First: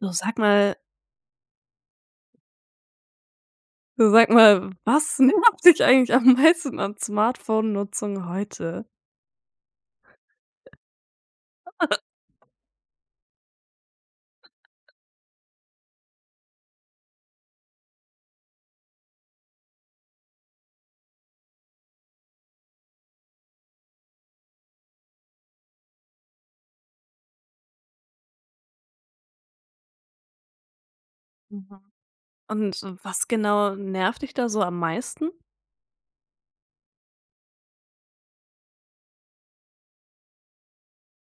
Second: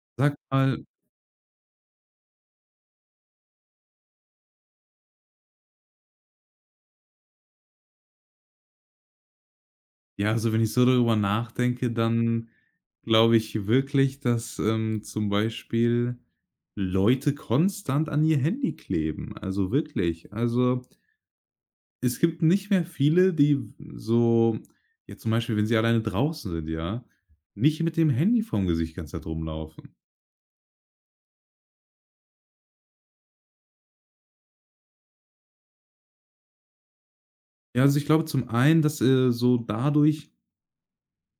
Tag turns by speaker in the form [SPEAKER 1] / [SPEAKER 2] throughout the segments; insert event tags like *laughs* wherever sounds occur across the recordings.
[SPEAKER 1] so
[SPEAKER 2] Sag
[SPEAKER 1] sag mal
[SPEAKER 2] mal,
[SPEAKER 1] was *laughs* nervt dich eigentlich am meisten an Smartphone-Nutzung heute?
[SPEAKER 2] ja, also wenn ich so darüber nachdenke, dann glaube ich wirklich, dass, zum Beispiel Leute konstant an ihr Handy kleben. Also wirklich. Also, es gibt nicht mehr viele, die so ja, zum Beispiel, wenn sie alleine draußen sind, ja, nicht mit dem Handy vorm Gesicht ganze Zeit rumlaufen.
[SPEAKER 1] Mhm. Und was genau nervt dich da so am meisten?
[SPEAKER 2] Ja, also ich glaube zum einen, dass, so dadurch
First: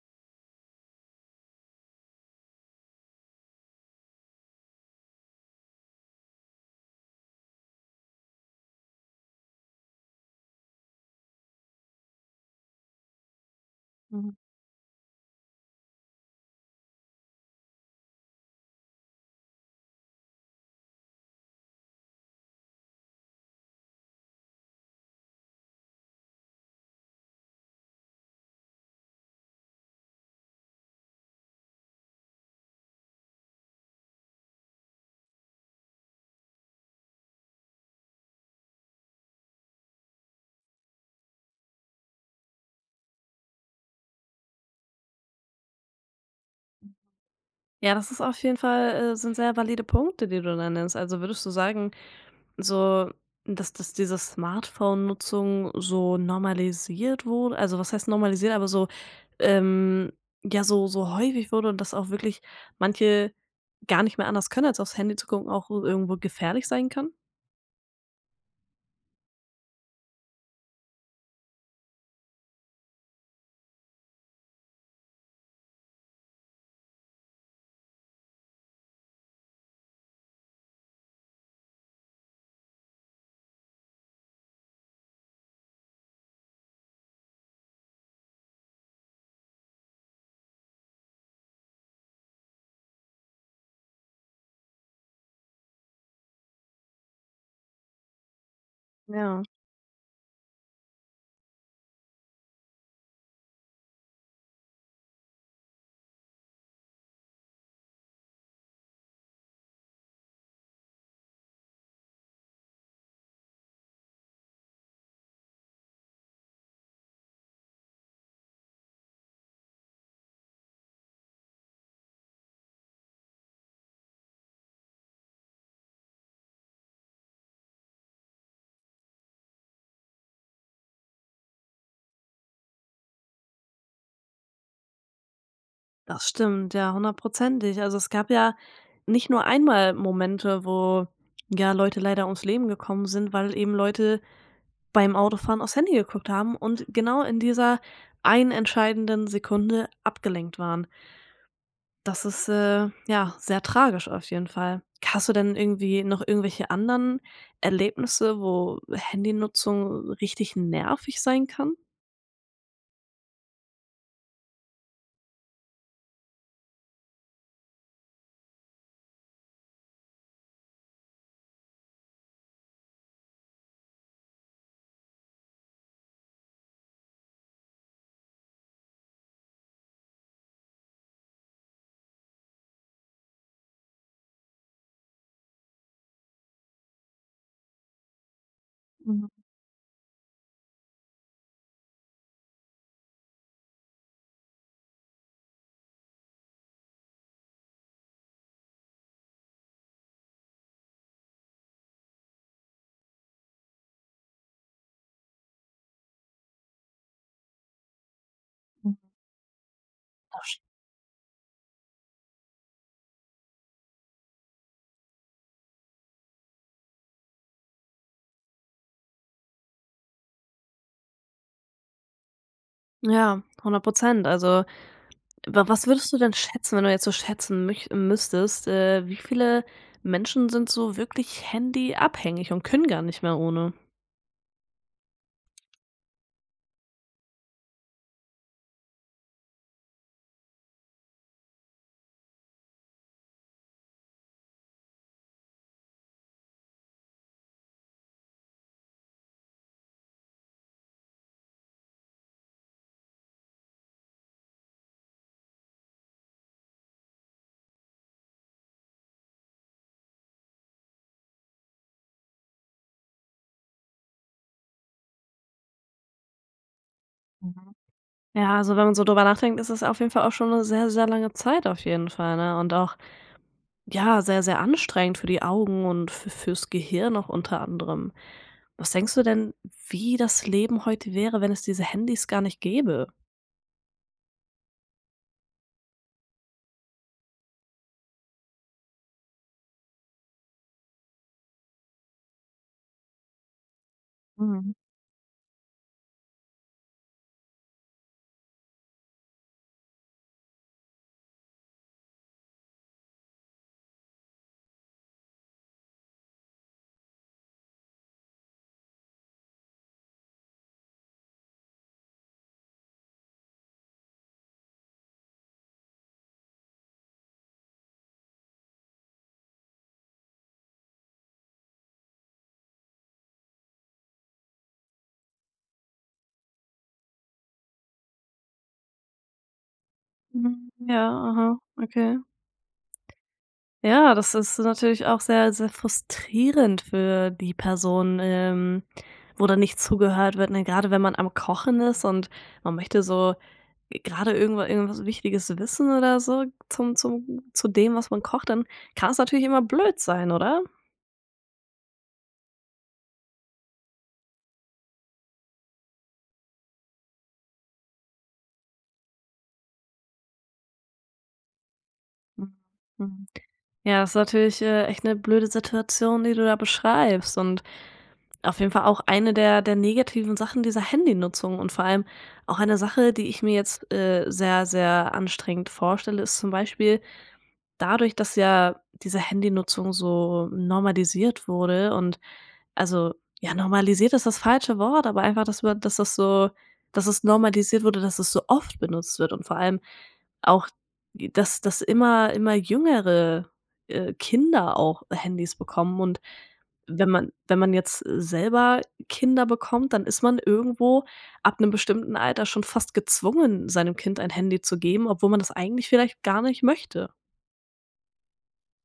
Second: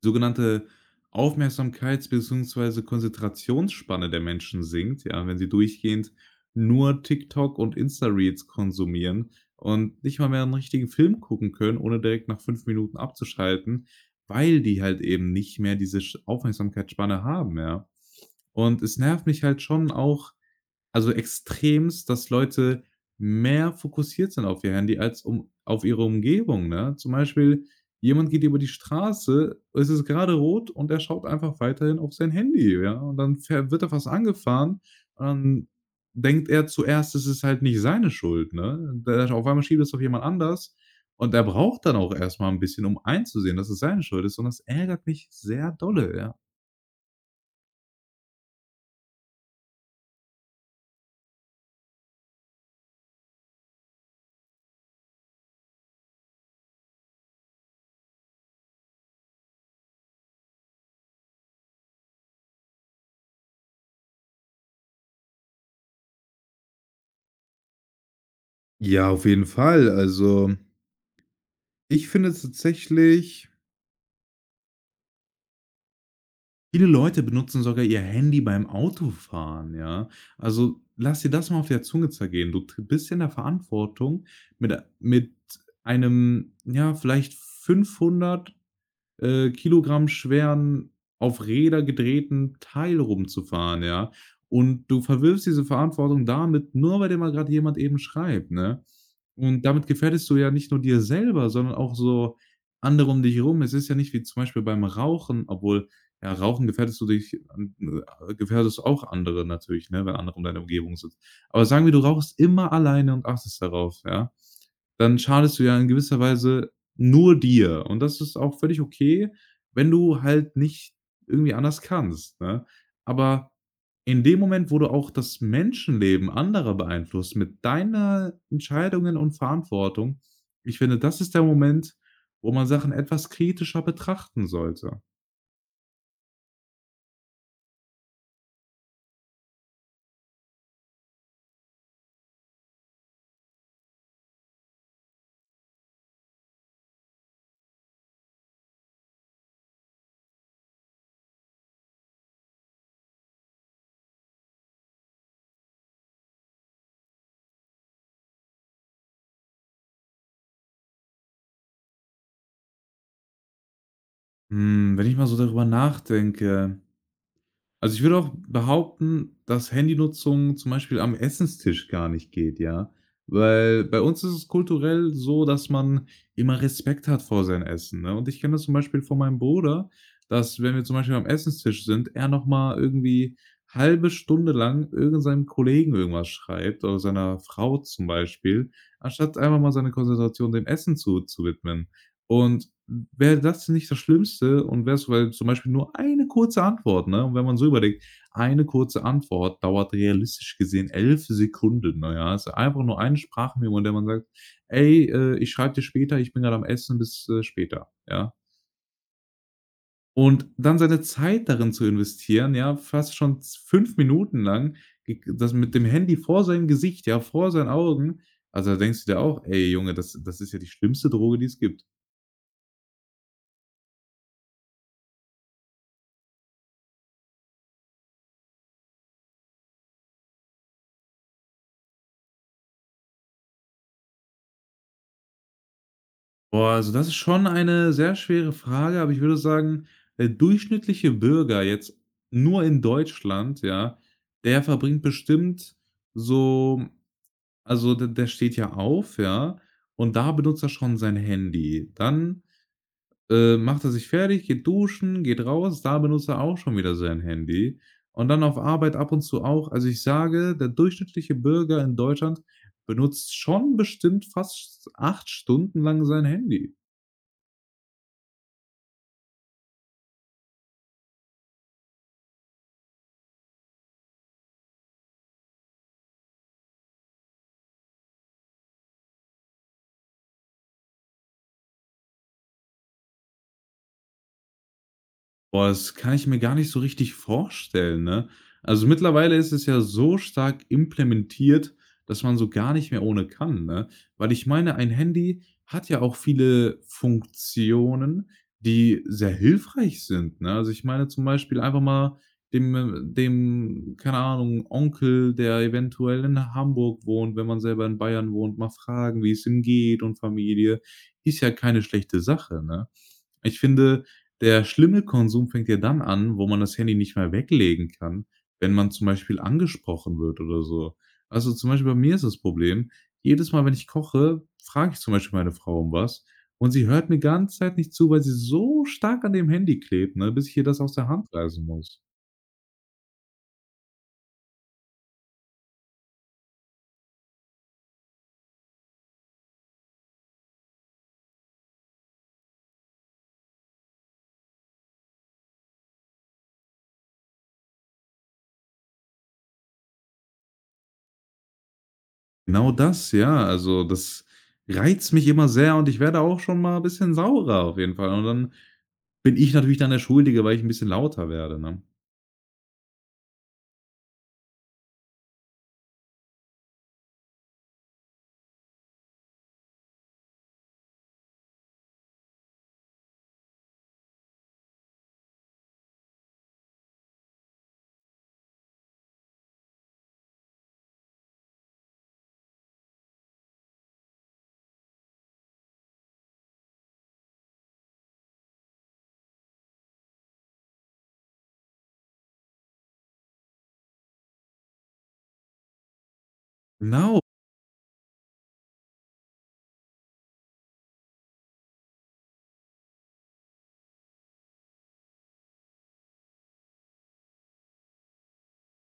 [SPEAKER 2] sogenannte Aufmerksamkeits beziehungsweise Konzentrationsspanne der Menschen sinkt, ja, wenn sie durchgehend nur TikTok und Insta-Reels konsumieren und nicht mal mehr einen richtigen Film gucken können, ohne direkt nach 5 Minuten abzuschalten,
[SPEAKER 1] Mhm.
[SPEAKER 2] weil die halt eben nicht mehr diese sch Aufmerksamkeitsspanne haben, ja. Und es nervt mich halt schon auch, also extremst, dass Leute mehr fokussiert sind auf ihr Handy als um auf ihre Umgebung, ne? Zum Beispiel, jemand geht über die Straße, es ist gerade rot und er schaut einfach weiterhin auf sein Handy, ja? Und dann fähr wird er fast angefahren und dann denkt er zuerst, es ist halt nicht seine Schuld, ne? Da auf einmal schiebt es auf jemand anders und er braucht dann auch erstmal ein bisschen, um einzusehen, dass es seine Schuld ist und das ärgert mich sehr dolle, ja.
[SPEAKER 1] Ja, das ist auf jeden Fall sind sehr valide Punkte, die du da nennst. Also, würdest du sagen, so, dass diese Smartphone-Nutzung so normalisiert wurde? Also, was heißt normalisiert, aber so, ähm, ja, so so häufig wurde und dass auch wirklich manche gar nicht mehr anders können, als aufs Handy zu gucken, auch irgendwo gefährlich sein kann?
[SPEAKER 2] Ja, auf jeden Fall. Also, ich finde tatsächlich, viele Leute benutzen sogar ihr Handy beim Autofahren, ja. Also, lass dir das mal auf der Zunge zergehen. Du t bist in der Verantwortung, mit mit einem, ja, vielleicht 500 Kilogramm schweren, auf Räder gedrehten Teil rumzufahren, ja. Und du verwirfst diese Verantwortung damit, nur weil dir mal grad jemand eben schreibt, ne?
[SPEAKER 1] Ja.
[SPEAKER 2] Und damit gefährdest du ja nicht nur dir selber, sondern auch so andere um dich rum. Es ist ja nicht wie zum Beispiel beim Rauchen, obwohl, ja, Rauchen gefährdest du dich gefährdest auch andere natürlich, ne, wenn andere um deine Umgebung sind. Aber sagen wir, du rauchst immer alleine und achtest darauf, ja, dann schadest du ja in gewisser Weise nur dir. Und das ist auch völlig okay, wenn du halt nicht irgendwie anders kannst, ne? Aber in dem Moment, wo du auch das Menschenleben anderer beeinflusst mit deiner Entscheidungen und Verantwortung, ich finde, das ist der Moment, wo man Sachen etwas kritischer betrachten sollte.
[SPEAKER 1] Das stimmt, ja, hundertprozentig. Also, es gab ja nicht nur einmal Momente, wo, ja, Leute leider ums Leben gekommen sind, weil eben Leute beim Autofahren aufs Handy geguckt haben und genau in dieser einen entscheidenden Sekunde abgelenkt waren. Das ist, ja, sehr tragisch auf jeden Fall. Hast du denn irgendwie noch irgendwelche anderen Erlebnisse, wo Handynutzung richtig nervig sein kann?
[SPEAKER 2] Wenn ich mal so darüber nachdenke. Also, ich würde auch behaupten, dass Handynutzung zum Beispiel am Essenstisch gar nicht geht, ja? Weil bei uns ist es kulturell so, dass man immer Respekt hat vor sein Essen, ne? Und ich kenne das zum Beispiel von meinem Bruder, dass, wenn wir zum Beispiel am Essenstisch sind, er noch mal irgendwie halbe Stunde lang irgendeinem Kollegen irgendwas schreibt oder seiner Frau zum Beispiel,
[SPEAKER 1] Mhm,
[SPEAKER 2] anstatt einfach mal seine Konzentration dem Essen zu widmen. Und wäre das nicht das Schlimmste und wäre es, weil zum Beispiel nur eine kurze Antwort, ne? Und wenn man so überlegt, eine kurze Antwort dauert realistisch gesehen 11 Sekunden, ne, ja? Ist einfach nur eine Sprachmemo, in der man sagt: „Ey, ich schreibe dir später, ich bin gerade am Essen, bis, später“, ja?
[SPEAKER 1] das
[SPEAKER 2] Und
[SPEAKER 1] st
[SPEAKER 2] dann seine Zeit darin zu investieren, ja, fast schon z 5 Minuten lang, g das mit dem Handy vor seinem Gesicht, ja, vor seinen Augen. Also, da denkst du dir auch: „Ey Junge, das ist ja die schlimmste Droge, die es gibt.“
[SPEAKER 1] Ja, 100. Also, Wa was würdest du denn schätzen, wenn du jetzt so schätzen müch müsstest, wie viele Menschen sind so wirklich handyabhängig und können gar nicht mehr ohne?
[SPEAKER 2] Boah, also das ist schon eine sehr schwere Frage, aber ich würde sagen, der durchschnittliche Bürger jetzt nur in Deutschland, ja, der verbringt bestimmt so, also der steht ja auf, ja, und da benutzt er schon sein Handy. Dann, macht er sich fertig, geht duschen, geht raus, da benutzt er auch schon wieder sein Handy. Und dann auf Arbeit ab und zu auch. Also ich sage, der durchschnittliche Bürger in Deutschland benutzt schon bestimmt fast 8 Stunden lang sein Handy.
[SPEAKER 1] Ja, also wenn man so drüber nachdenkt, ist das auf jeden Fall auch schon eine sehr, sehr lange Zeit auf jeden Fall, ne? Und auch, ja, sehr, sehr anstrengend für die Augen und f fürs Gehirn auch unter anderem. Was denkst du denn, wie das Leben heute wäre, wenn es diese Handys gar nicht gäbe?
[SPEAKER 2] Boah, das kann ich mir gar nicht so richtig vorstellen, ne? Also, mittlerweile ist es ja so stark implementiert, dass man so gar nicht mehr ohne kann, ne? Weil ich
[SPEAKER 1] Mhm.
[SPEAKER 2] meine, ein Handy hat ja auch viele Funktionen, die sehr hilfreich sind, ne? Also, ich meine zum Beispiel einfach mal dem, keine Ahnung, Onkel, der eventuell in Hamburg wohnt, wenn man selber in Bayern wohnt, mal fragen, wie es ihm geht und Familie, ist ja keine schlechte Sache, ne? Ich finde, der schlimme Konsum fängt ja dann an, wo man das Handy nicht mehr weglegen kann, wenn man zum Beispiel angesprochen wird oder so. Also, zum Beispiel bei mir ist das Problem, jedes Mal, wenn ich koche, frage ich zum Beispiel meine Frau um was und sie hört mir ganze Zeit nicht zu, weil sie so stark an dem Handy klebt, ne, bis ich ihr
[SPEAKER 1] Mhm.
[SPEAKER 2] das aus
[SPEAKER 1] Ja,
[SPEAKER 2] der Hand
[SPEAKER 1] aha,
[SPEAKER 2] reißen muss.
[SPEAKER 1] okay. Ja, das ist natürlich auch sehr, sehr frustrierend für die Person, wo dann nicht zugehört wird, ne? Grade wenn man am Kochen ist und man möchte so gerade irgendwas Wichtiges wissen oder so zum zu dem, was man kocht, dann kann es natürlich immer blöd sein, oder?
[SPEAKER 2] Genau das, ja. Also, das reizt mich immer sehr und ich werde auch schon mal 'n bisschen saurer auf jeden Fall. Und dann bin ich natürlich dann der Schuldige, weil ich ein bisschen lauter werde, ne?
[SPEAKER 1] Mhm. Ja, ist natürlich, echt eine blöde Situation, die du da beschreibst und auf jeden Fall auch eine der negativen Sachen dieser Handynutzung und vor allem auch eine Sache, die ich mir jetzt, sehr, sehr anstrengend vorstelle, ist zum Beispiel dadurch, dass ja diese Handynutzung so normalisiert wurde und also, ja, normalisiert ist das falsche Wort, aber einfach, dass das so dass es normalisiert wurde, dass es so oft benutzt wird und vor allem auch, dass immer jüngere, Kinder auch Handys bekommen und wenn
[SPEAKER 2] Genau.
[SPEAKER 1] man wenn man jetzt selber Kinder bekommt, dann ist man irgendwo ab einem bestimmten Alter schon fast gezwungen, seinem Kind ein Handy zu geben, obwohl man das eigentlich vielleicht gar nicht möchte.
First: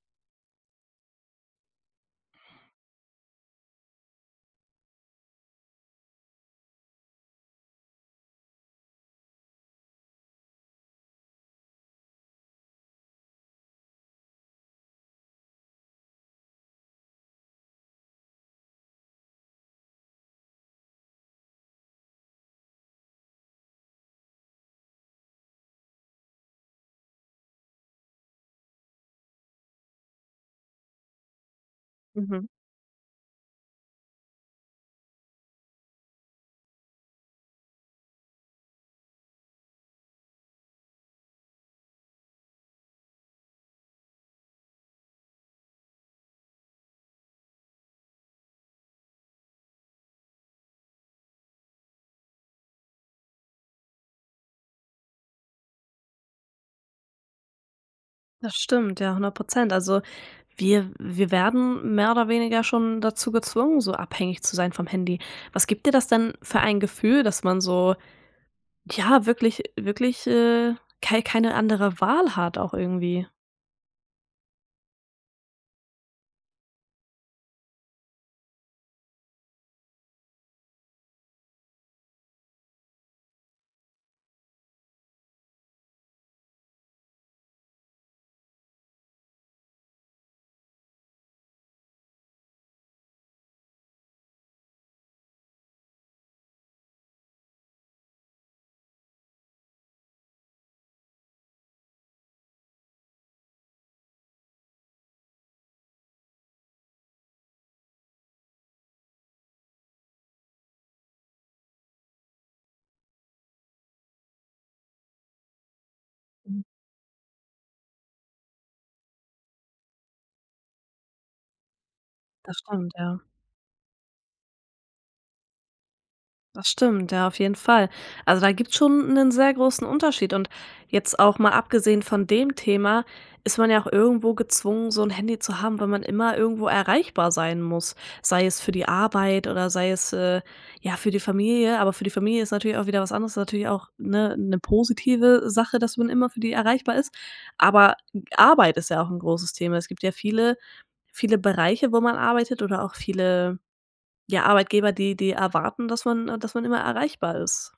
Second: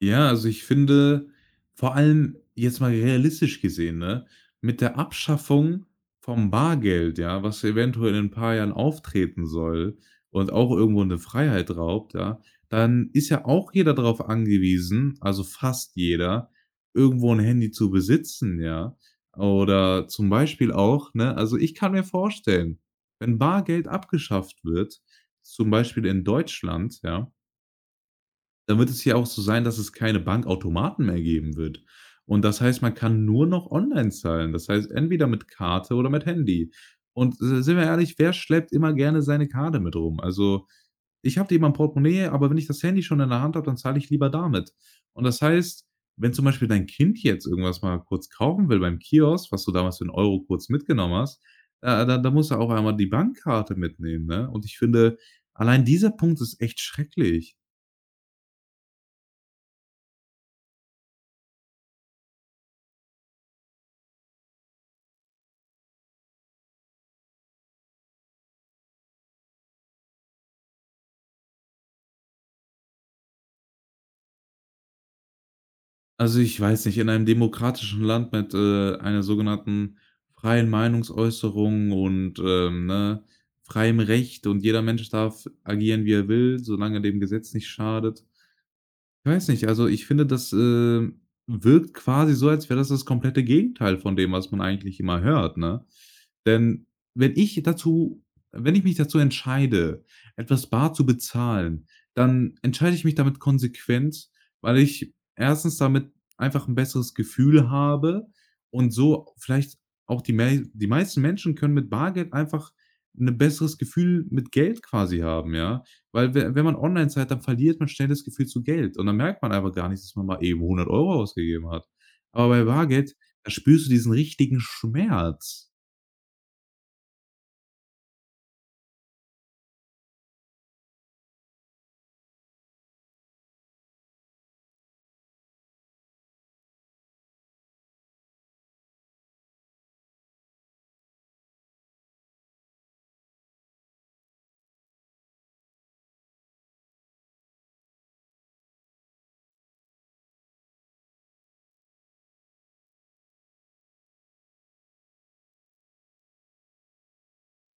[SPEAKER 2] Ja, also ich finde, vor allem jetzt mal realistisch gesehen, ne, mit der Abschaffung vom Bargeld, ja, was eventuell in ein paar Jahren auftreten soll und auch irgendwo eine Freiheit raubt, ja, dann ist ja auch jeder darauf angewiesen, also fast jeder, irgendwo ein Handy zu besitzen, ja. Oder zum Beispiel auch, ne, also ich kann mir vorstellen, wenn Bargeld abgeschafft wird, zum Beispiel in Deutschland, ja, dann wird es ja auch so sein, dass es keine Bankautomaten mehr geben wird. Und
[SPEAKER 1] Mhm.
[SPEAKER 2] das heißt, man kann nur noch online zahlen. Das heißt, entweder mit Karte oder mit Handy. Und, sind wir ehrlich, wer schleppt immer gerne seine Karte mit rum? Also, ich habe die immer im Portemonnaie, aber wenn ich das Handy schon in der Hand habe, dann zahle ich lieber damit. Und das heißt, wenn zum Beispiel dein Kind jetzt irgendwas mal kurz kaufen will beim Kiosk, was du damals für 1 € kurz mitgenommen hast, da musst du auch einmal die Bankkarte mitnehmen, ne? Und ich finde, allein dieser Punkt ist echt schrecklich.
[SPEAKER 1] Das stimmt, ja, hundert Prozent. Also, wir werden mehr oder weniger schon dazu gezwungen, so abhängig zu sein vom Handy. Was gibt dir das denn für ein Gefühl, dass man so, ja, wirklich, keine andere Wahl hat auch irgendwie?
[SPEAKER 2] Also, ich weiß nicht, in einem demokratischen Land mit, einer sogenannten freien Meinungsäußerung und, ne, freiem Recht und jeder Mensch darf agieren, wie er will, solange dem Gesetz nicht schadet. Ich weiß nicht, also ich finde, das, wirkt quasi so, als wäre das das komplette Gegenteil von dem, was man eigentlich immer hört, ne? Denn wenn ich dazu wenn ich mich dazu entscheide, etwas bar zu bezahlen, dann entscheide ich mich damit konsequent, weil ich erstens damit einfach ein besseres Gefühl habe und so vielleicht auch die meisten Menschen können mit Bargeld einfach 'ne besseres Gefühl mit Geld quasi haben, ja? Weil we
[SPEAKER 1] Mhm.
[SPEAKER 2] wenn man online zahlt, dann verliert man schnell das Gefühl zu Geld und dann merkt man einfach gar nicht, dass man mal eben 100 Euro ausgegeben hat. Aber
[SPEAKER 1] Das
[SPEAKER 2] bei
[SPEAKER 1] stimmt,
[SPEAKER 2] Bargeld,
[SPEAKER 1] ja.
[SPEAKER 2] da spürst du diesen richtigen Schmerz.
[SPEAKER 1] Das stimmt, ja, auf jeden Fall. Also, da gibt's schon einen sehr großen Unterschied und jetzt auch mal abgesehen von dem Thema ist man ja auch irgendwo gezwungen, so ein Handy zu haben, weil man immer irgendwo erreichbar sein muss, sei es für die Arbeit oder sei es, ja, für die Familie. Aber für die Familie ist natürlich auch wieder was anderes, ist natürlich auch, ne, 'ne positive Sache, dass man immer für die erreichbar ist. Aber Arbeit ist ja auch ein großes Thema. Es gibt ja viele Bereiche, wo man arbeitet oder auch viele ja, Arbeitgeber, die erwarten, dass man immer erreichbar ist.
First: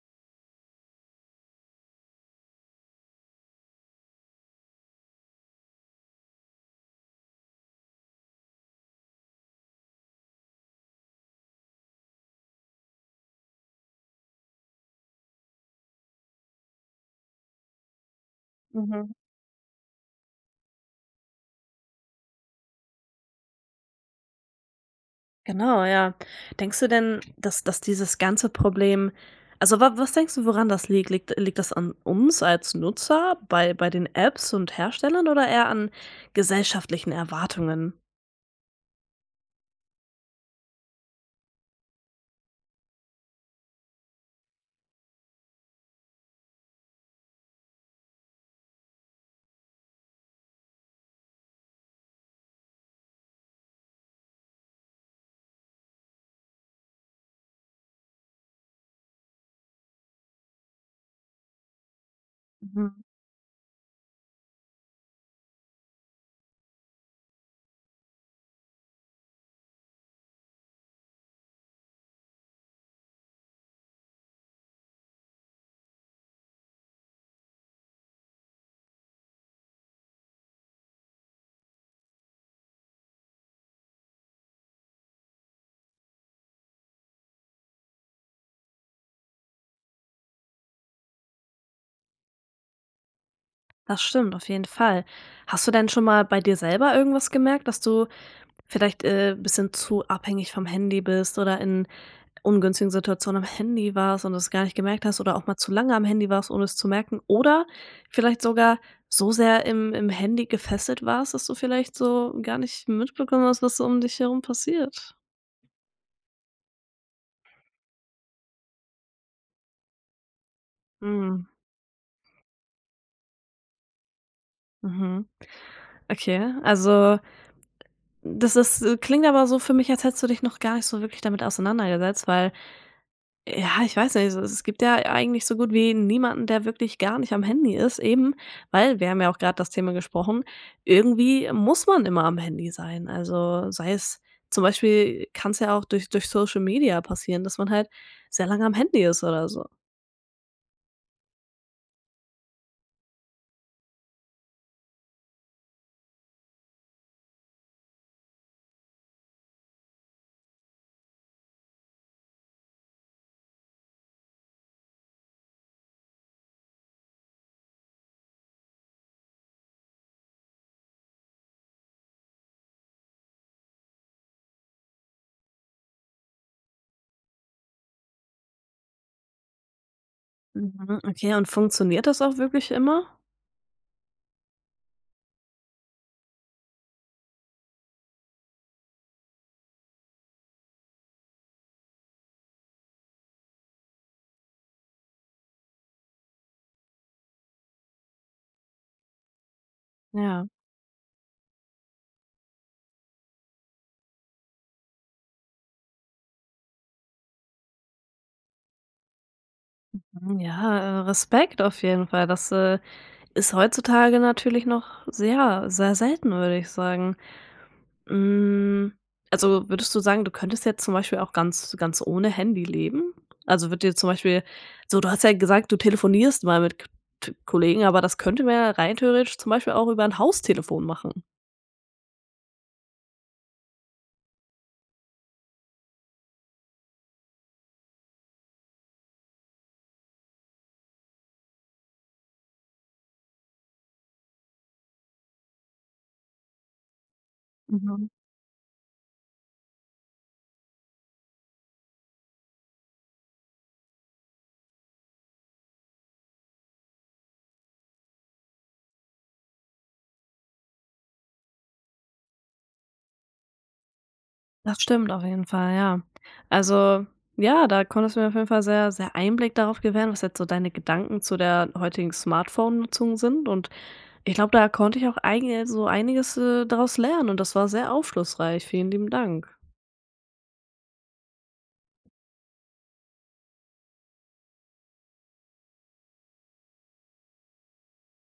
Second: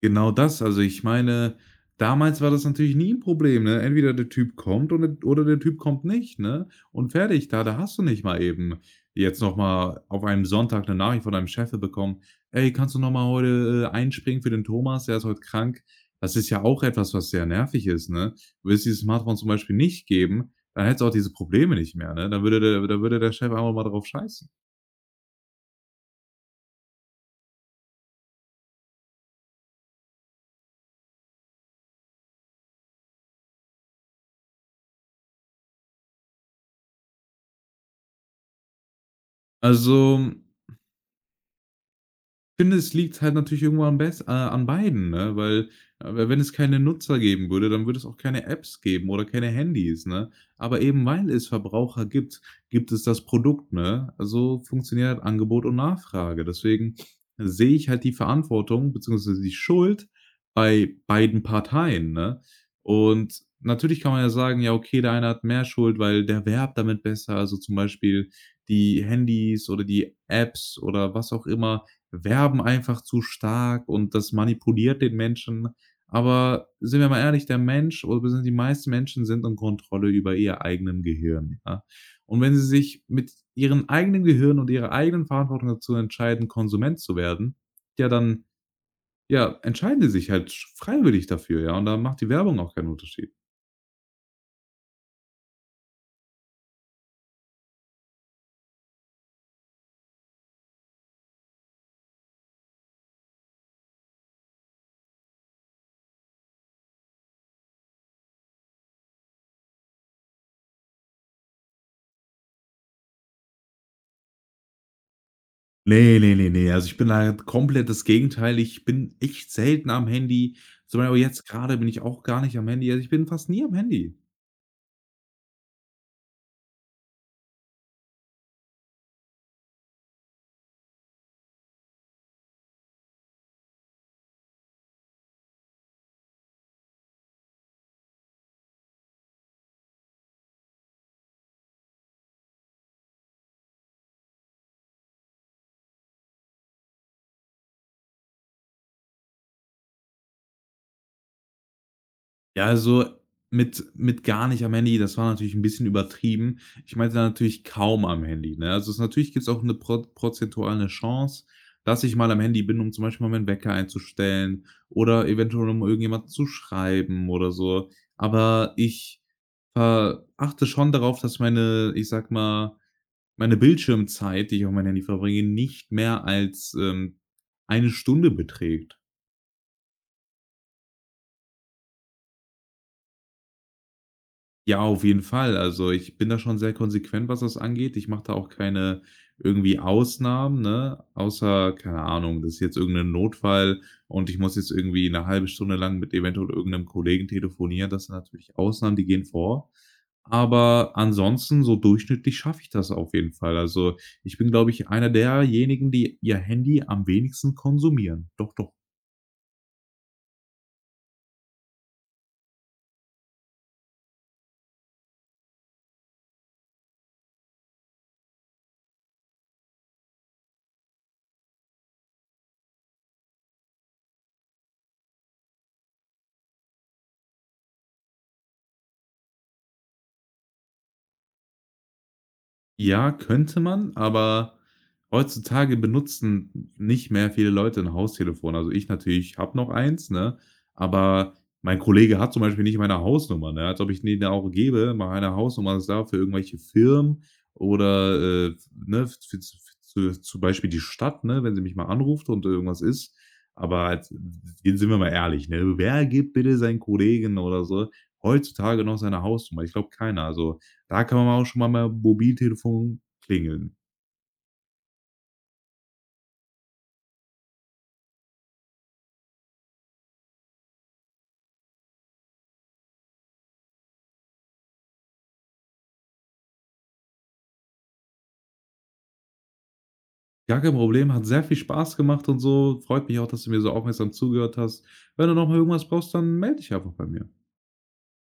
[SPEAKER 2] Genau das. Also, ich meine, damals war das natürlich nie ein Problem, ne? Entweder der Typ kommt oder der Typ kommt nicht, ne? Und fertig, da hast du nicht mal eben jetzt noch mal auf einem Sonntag eine Nachricht von deinem Chef bekommen: „Ey, kannst du noch mal heute, einspringen für den Thomas? Der ist heute krank.“ Das ist ja auch etwas, was sehr nervig ist, ne? Würde es dieses
[SPEAKER 1] Mhm.
[SPEAKER 2] Smartphone zum Beispiel nicht geben, dann hättest du auch diese Probleme nicht mehr, ne? Dann würde der Chef einfach mal drauf scheißen.
[SPEAKER 1] Genau, ja. Denkst du denn, dass dieses ganze Problem also, wa was denkst du, woran das liegt? Liegt das an uns als Nutzer bei den Apps und Herstellern oder eher an gesellschaftlichen Erwartungen?
[SPEAKER 2] Also finde, es liegt halt natürlich irgendwo am bess an beiden, ne? Weil, wenn es keine Nutzer geben würde, dann würde es auch keine Apps geben oder keine Handys, ne? Aber eben weil es Verbraucher gibt, gibt es das Produkt, ne? Also funktioniert halt Angebot und Nachfrage. Deswegen sehe ich halt die Verantwortung beziehungsweise die Schuld bei beiden Parteien, ne?
[SPEAKER 1] Mhm.
[SPEAKER 2] Und natürlich kann man ja sagen: „Ja, okay, der eine hat mehr Schuld, weil der werbt damit besser.“ Also, zum Beispiel die Handys oder die Apps oder was auch immer werben einfach zu stark und das manipuliert den Menschen. Aber sind wir mal ehrlich, der Mensch oder beziehungsweise die meisten Menschen sind in Kontrolle über ihr eigenen Gehirn, ja? Und wenn sie sich mit ihrem eigenen Gehirn und ihrer eigenen Verantwortung dazu entscheiden, Konsument zu werden, ja, dann, ja, entscheiden sie sich halt freiwillig dafür, ja, und da macht die Werbung auch keinen Unterschied.
[SPEAKER 1] Das stimmt, auf jeden Fall. Hast du denn schon mal bei dir selber irgendwas gemerkt, dass du vielleicht, ein bisschen zu abhängig vom Handy bist oder in ungünstigen Situation am Handy warst und es gar nicht gemerkt hast oder auch mal zu lange am Handy warst, ohne es zu merken oder vielleicht sogar so sehr im Handy gefesselt warst, dass du vielleicht so gar nicht mitbekommen hast, was so um dich herum passiert.
[SPEAKER 2] Ne, ne, ne, ne. Also, ich bin da komplett das Gegenteil. Ich bin echt selten am Handy. Zum Beispiel
[SPEAKER 1] Mhm.
[SPEAKER 2] jetzt gerade bin ich auch gar nicht am Handy. Also, ich bin fast nie am Handy.
[SPEAKER 1] Mhm. Okay, also das ist klingt aber so für mich, als hättest du dich noch gar nicht so wirklich damit auseinandergesetzt, weil ja, ich weiß nicht, es gibt ja eigentlich so gut wie niemanden, der wirklich gar nicht am Handy ist, eben, weil wir haben ja auch gerade das Thema gesprochen, irgendwie muss man immer am Handy sein. Also, sei es zum Beispiel kann es ja auch durch Social Media passieren, dass man halt sehr lange am Handy ist oder so.
[SPEAKER 2] Ja, also mit gar nicht am Handy, das war natürlich ein bisschen übertrieben. Ich meinte da natürlich kaum am Handy, ne? Also, es natürlich gibt es auch eine prozentuale Chance, dass ich mal am Handy bin, um zum Beispiel mal meinen Wecker einzustellen oder eventuell, um irgendjemand zu schreiben oder so. Aber ich, achte schon darauf, dass meine ich sag mal, meine Bildschirmzeit, die ich auf mein Handy verbringe, nicht mehr als, 1 Stunde beträgt.
[SPEAKER 1] Mhm, okay. Und funktioniert das auch wirklich immer?
[SPEAKER 2] Ja, auf jeden Fall. Also, ich bin da schon sehr konsequent, was das angeht. Ich mache da auch keine irgendwie Ausnahmen, ne? Außer, keine Ahnung, das ist jetzt irgend 'nen Notfall und ich muss jetzt irgendwie eine halbe Stunde lang mit eventuell irgendeinem Kollegen telefonieren. Das sind natürlich Ausnahmen, die gehen vor.
[SPEAKER 1] Ja.
[SPEAKER 2] Aber ansonsten so durchschnittlich schaffe ich das auf jeden Fall. Also, ich bin, glaube ich, einer derjenigen, die ihr Handy am wenigsten konsumieren. Doch, doch.
[SPEAKER 1] Mhm. Ja, Respekt auf jeden Fall. Das, ist heutzutage natürlich noch sehr, sehr selten, würde ich sagen. Hm, also, würdest du sagen, du könntest jetzt zum Beispiel auch ganz ohne Handy leben? Also, würde dir zum Beispiel so du hast ja gesagt, du telefonierst mal mit K T Kollegen, aber das könnte man ja rein theoretisch zum Beispiel auch über 'n Haustelefon machen.
[SPEAKER 2] Ja, könnte man, aber heutzutage benutzen nicht mehr viele Leute ein Haustelefon. Also, ich natürlich habe noch eins, ne, aber mein Kollege hat zum Beispiel nicht meine Hausnummer, ne, als ob ich denen auch gebe, meine Hausnummer ist da für irgendwelche Firmen
[SPEAKER 1] Mhm.
[SPEAKER 2] oder, ne, f für z zum Beispiel die Stadt, ne, wenn sie mich mal anruft und irgendwas ist. Aber jetzt sind wir mal ehrlich, ne, wer gibt bitte seinen Kollegen oder so heutzutage noch seine Hausnummer? Ich glaube keiner. Also da kann man auch schon mal Mobiltelefon klingeln.
[SPEAKER 1] Das stimmt auf jeden Fall, ja. Also, ja, da konntest du mir auf jeden Fall sehr Einblick darauf gewähren, was jetzt so deine Gedanken zu der heutigen Smartphone-Nutzung sind und ich glaube, da konnte ich auch eigen so einiges, daraus lernen und das war sehr aufschlussreich. Vielen lieben Dank.
[SPEAKER 2] Gar kein Problem, hat sehr viel Spaß gemacht und so. Freut mich auch, dass du mir so aufmerksam zugehört hast. Wenn du noch mal irgendwas brauchst, dann melde dich einfach bei mir.